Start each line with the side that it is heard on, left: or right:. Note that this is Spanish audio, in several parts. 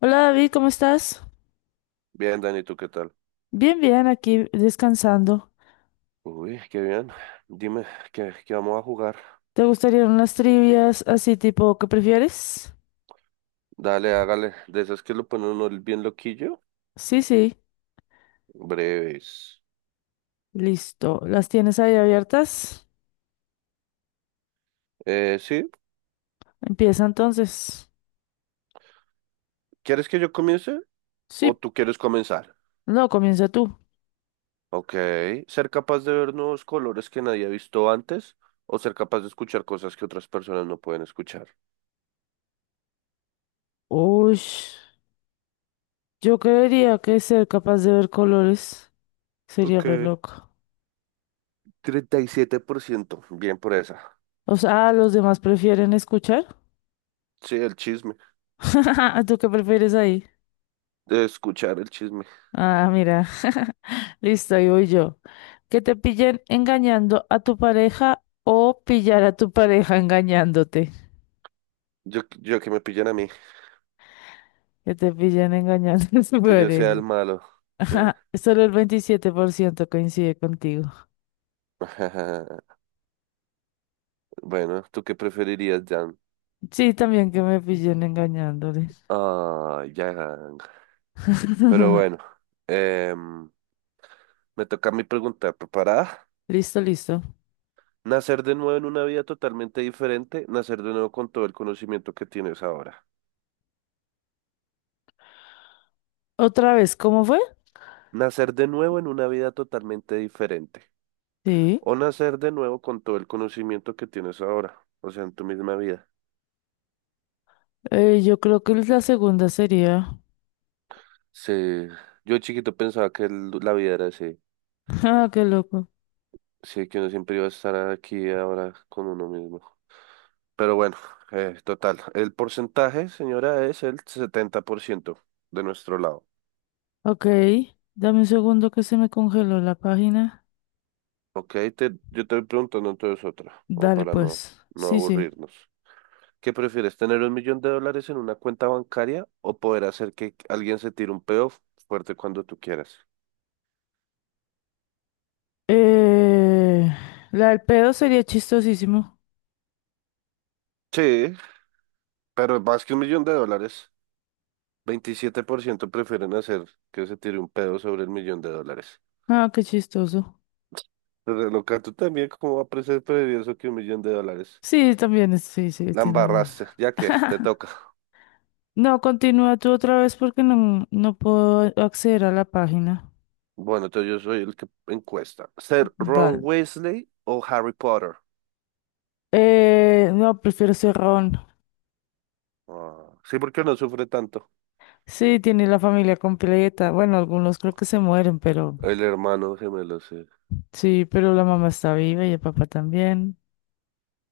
left: Hola David, ¿cómo estás?
right: Bien, Dani, ¿tú qué tal?
left: Bien, bien, aquí descansando.
right: Uy, qué bien. Dime, ¿qué vamos a jugar?
left: ¿Te gustarían unas trivias así tipo qué prefieres?
right: Dale, hágale. De esas que lo ponen uno bien loquillo.
left: Sí, sí,
right: Breves.
left: listo. ¿Las tienes ahí abiertas?
right: Sí.
left: Empieza entonces.
right: ¿Quieres que yo comience? ¿O
left: Sí,
right: tú quieres comenzar?
left: no, comienza tú.
right: Ok. ¿Ser capaz de ver nuevos colores que nadie ha visto antes? ¿O ser capaz de escuchar cosas que otras personas no pueden escuchar?
left: Uy, yo creería que ser capaz de ver colores sería re
right: Ok.
left: loco.
right: 37%. Bien por esa.
left: O sea, ah, los demás prefieren escuchar.
right: Sí, el chisme.
left: ¿Tú qué prefieres ahí?
right: De escuchar el chisme.
left: Ah, mira. Listo, ahí voy yo. Que te pillen engañando a tu pareja o pillar a tu pareja engañándote.
right: Yo que me pillan a mí.
left: Que te pillen engañando a tu
right: Que yo sea el
left: pareja.
right: malo. Sí.
left: Ajá, solo el 27% coincide contigo.
right: Bueno, ¿tú qué preferirías, Jan?
left: Sí, también que me pillen engañándole.
right: Ah, Jan. Pero bueno, em, me toca a mí preguntar, ¿preparada?
left: Listo, listo.
right: Nacer de nuevo en una vida totalmente diferente, nacer de nuevo con todo el conocimiento que tienes ahora.
left: ¿Otra vez cómo fue?
right: Nacer de nuevo en una vida totalmente diferente.
left: Sí.
right: O nacer de nuevo con todo el conocimiento que tienes ahora, o sea, en tu misma vida.
left: Yo creo que la segunda sería.
right: Sí, yo chiquito pensaba que la vida era así,
left: Ah, qué loco.
right: sí, que uno siempre iba a estar aquí ahora con uno mismo. Pero bueno, total. El porcentaje, señora, es el 70% de nuestro lado.
left: Ok. Dame un segundo que se me congeló la página.
right: Ok, yo te voy preguntando entonces otra, como
left: Dale,
right: para no,
left: pues.
right: no
left: Sí, sí.
right: aburrirnos. ¿Qué prefieres, tener 1 millón de dólares en una cuenta bancaria o poder hacer que alguien se tire un peo fuerte cuando tú quieras?
left: Eh, la del pedo sería chistosísimo.
right: Sí, pero más que 1 millón de dólares, 27% prefieren hacer que se tire un pedo sobre el 1 millón de dólares.
left: Ah, qué chistoso.
right: Pero loca, tú también, ¿cómo va a ser preferido eso que 1 millón de dólares?
left: Sí, también, sí, sí,
right: La
left: tienes razón.
right: embarraste, ya que te toca.
left: No, continúa tú otra vez porque no puedo acceder a la página.
right: Bueno, entonces yo soy el que encuesta. ¿Ser Ron
left: Dale.
right: Weasley o Harry Potter?
left: No, prefiero Cerrón.
right: Ah, sí, porque no sufre tanto.
left: Sí, tiene la familia completa. Bueno, algunos creo que se mueren, pero
right: El hermano gemelo, sí.
left: sí, pero la mamá está viva y el papá también.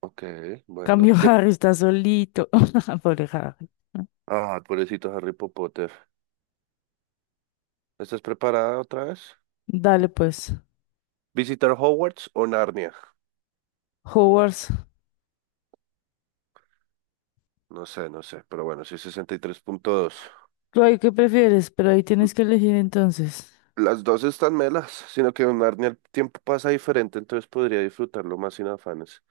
right: Ok, bueno.
left: Cambio.
right: ¿Qué?
left: Harry está solito. Pobre Harry.
right: Ah, pobrecito Harry Potter. ¿Estás preparada otra vez?
left: Dale pues.
right: ¿Visitar Hogwarts o Narnia?
left: Hogwarts.
right: No sé, no sé, pero bueno, sí, 63.2.
left: Ay, ¿qué prefieres? Pero ahí tienes que elegir entonces.
right: Las dos están melas, sino que en Narnia el tiempo pasa diferente, entonces podría disfrutarlo más sin afanes.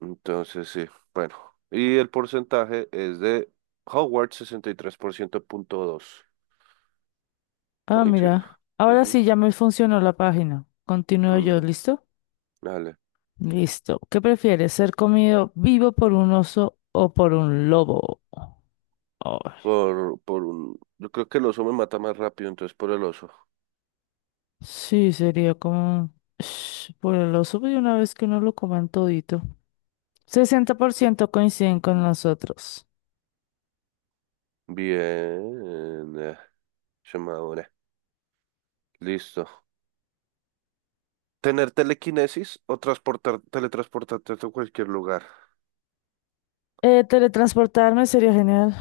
right: Entonces, sí, bueno. Y el porcentaje es de Howard, 63.2%
left: Ah,
right: point.
left: mira. Ahora
right: Ujú.
left: sí ya me funcionó la página. Continúo yo,
right: Mm,
left: ¿listo?
right: dale.
left: Listo. ¿Qué prefieres? ¿Ser comido vivo por un oso o por un lobo? Ay,
right: Por un, yo creo que el oso me mata más rápido, entonces por el oso.
left: sí, sería como... Sh, por el oso, pues, una vez que uno lo coman todito. 60% coinciden con nosotros.
right: Bien. Llamadora. Listo. ¿Tener telequinesis o transportar, teletransportarte a cualquier lugar?
left: Teletransportarme sería genial.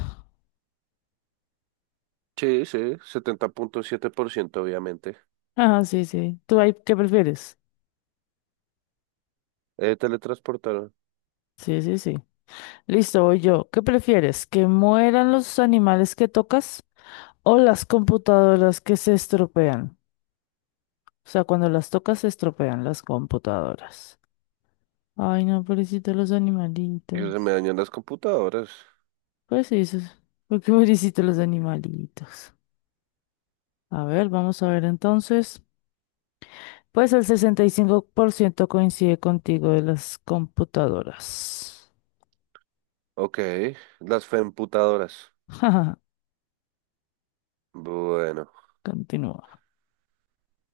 right: Sí, sí, 70.7% obviamente.
left: Ajá, sí, sí. ¿Tú ahí qué prefieres?
right: Teletransportar.
left: Sí, sí, sí. Listo, voy yo. ¿Qué prefieres? ¿Que mueran los animales que tocas o las computadoras que se estropean? O sea, cuando las tocas se estropean las computadoras. Ay, no, pobrecito los
right: Y se
left: animalitos.
right: me dañan las computadoras.
left: Pues sí, porque pobrecito los animalitos. A ver, vamos a ver entonces. Pues el 65% coincide contigo de las computadoras.
right: Ok, las femputadoras.
left: Jaja.
right: Bueno,
left: Continúa.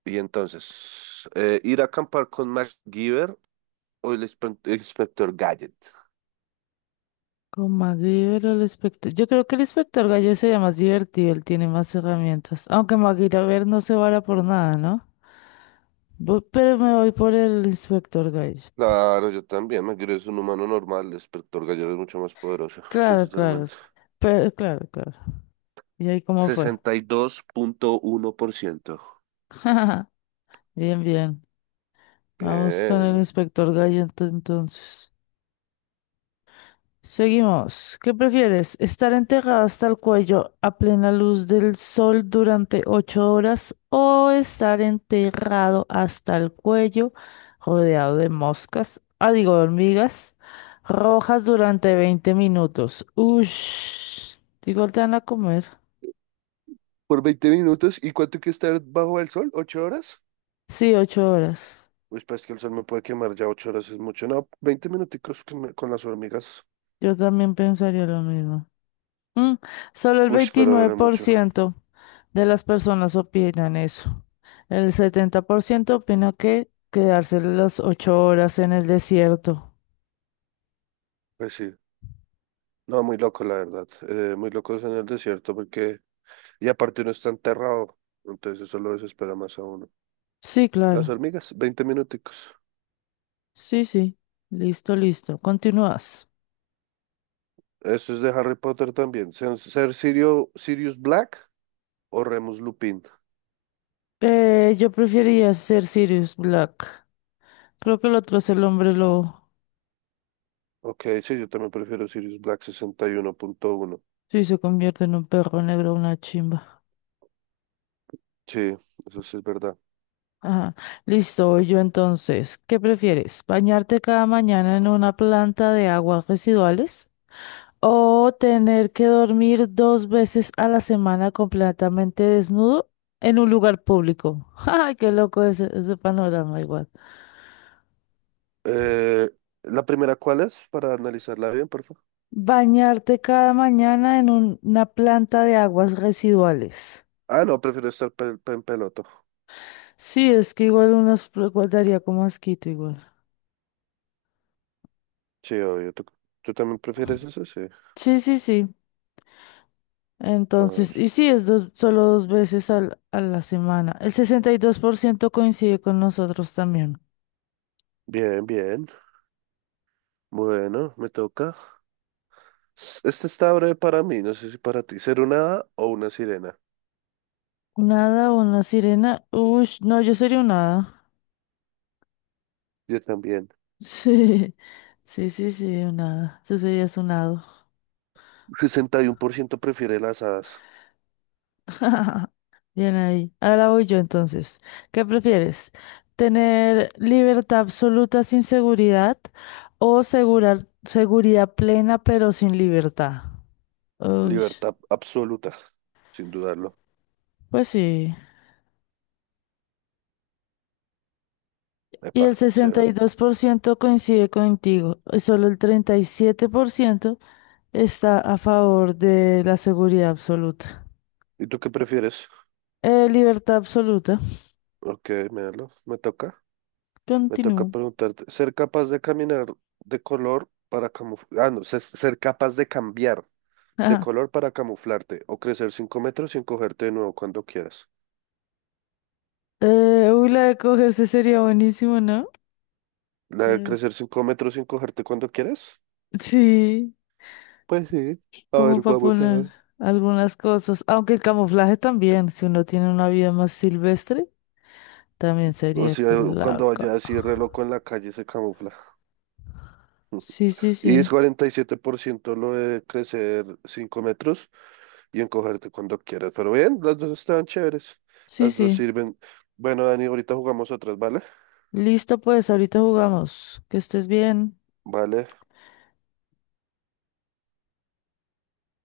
right: y entonces, ir a acampar con MacGyver o el inspector Gadget.
left: Con MacGyver o el inspector. Yo creo que el inspector Gallo sería más divertido, él tiene más herramientas. Aunque MacGyver no se vara por nada, ¿no? Pero me voy por el inspector Gallo.
right: Claro, yo también. MacGyver es un humano normal, el inspector Gadget es mucho más poderoso. Sí,
left: Claro, claro.
right: totalmente.
left: Pero, claro, claro. ¿Y ahí cómo fue?
right: 62.1%.
left: Bien, bien. Vamos con el
right: Bien.
left: inspector Gallo entonces. Seguimos. ¿Qué prefieres? ¿Estar enterrada hasta el cuello a plena luz del sol durante 8 horas o estar enterrado hasta el cuello rodeado de moscas, ah, digo, de hormigas rojas durante 20 minutos? Ush, igual te van a comer.
right: Por 20 minutos, ¿y cuánto hay que estar bajo el sol? ¿8 horas?
left: Sí, 8 horas.
right: Pues pues que el sol me puede quemar ya 8 horas, es mucho. No, 20 minuticos que con las hormigas.
left: Yo también pensaría lo mismo. Mm, solo el
right: Uy, pero
left: veintinueve
right: duele
left: por
right: mucho.
left: ciento de las personas opinan eso. El 70% opina que quedarse las 8 horas en el desierto.
right: Pues sí. No, muy loco, la verdad. Muy locos en el desierto porque, y aparte uno está enterrado, entonces eso lo desespera más a uno.
left: Sí,
right: Las
left: claro.
right: hormigas, 20 minuticos.
left: Sí, sí. Listo, listo. Continúas.
right: Eso es de Harry Potter también. Sirius Black o Remus Lupin.
left: Yo preferiría ser Sirius Black. Creo que el otro es el hombre lobo.
right: Ok, sí, yo también prefiero Sirius Black 61.1.
left: Sí, se convierte en un perro negro, una chimba.
right: Sí, eso sí es verdad.
left: Ajá. Listo, voy yo entonces. ¿Qué prefieres? ¿Bañarte cada mañana en una planta de aguas residuales? ¿O tener que dormir 2 veces a la semana completamente desnudo en un lugar público? ¡Ay, qué loco ese, ese panorama igual!
right: Eh, ¿La primera cuál es? Para analizarla bien, por favor.
left: Bañarte cada mañana en una planta de aguas residuales.
right: Ah, no, prefiero estar en peloto.
left: Sí, es que igual unos daría como asquito igual.
right: Sí, obvio. ¿Tú también prefieres eso? Sí.
left: Sí, sí, sí.
right: A ver.
left: Entonces, y sí, es solo dos veces a la semana. El 62% coincide con nosotros también.
right: Bien, bien. Bueno, me toca. Este está breve para mí, no sé si para ti, ser una hada o una sirena.
left: Nada, una sirena. Uy, no, yo sería un hada.
right: Yo también.
left: Sí, sí, sí, sí, un hada. Eso sería un hado.
right: 61% prefiere las hadas.
left: Bien ahí. Ahora voy yo entonces. ¿Qué prefieres? ¿Tener libertad absoluta sin seguridad o seguridad plena pero sin libertad? Ush,
right: Libertad absoluta, sin dudarlo.
left: pues sí. Y
right: Epa,
left: el sesenta y
right: severo.
left: dos por ciento coincide contigo. Y solo el 37% está a favor de la seguridad absoluta.
right: ¿Y tú qué prefieres?
left: Libertad absoluta.
right: Ok, míralo. Me toca. Me toca
left: Continúo.
right: preguntarte. ¿Ser capaz de caminar de color para camuflar? Ah, no, ser capaz de cambiar de color para camuflarte o crecer 5 metros sin cogerte de nuevo cuando quieras.
left: La de cogerse sería buenísimo, ¿no?
right: ¿La de
left: Mm.
right: crecer 5 metros sin cogerte cuando quieras?
left: Sí,
right: Pues sí. A
left: como
right: ver,
left: para
right: vamos
left: poner
right: sabes.
left: algunas cosas. Aunque el camuflaje también, si uno tiene una vida más silvestre, también
right: O
left: sería que
right: sea, cuando
left: laca.
right: vaya así re loco en la calle se camufla.
left: Sí, sí,
right: Y
left: sí.
right: es 47% lo de crecer 5 metros y encogerte cuando quieras. Pero bien, las dos están chéveres.
left: Sí,
right: Las dos
left: sí.
right: sirven. Bueno, Dani, ahorita jugamos otras, ¿vale?
left: Listo, pues, ahorita jugamos. Que estés bien.
right: Vale.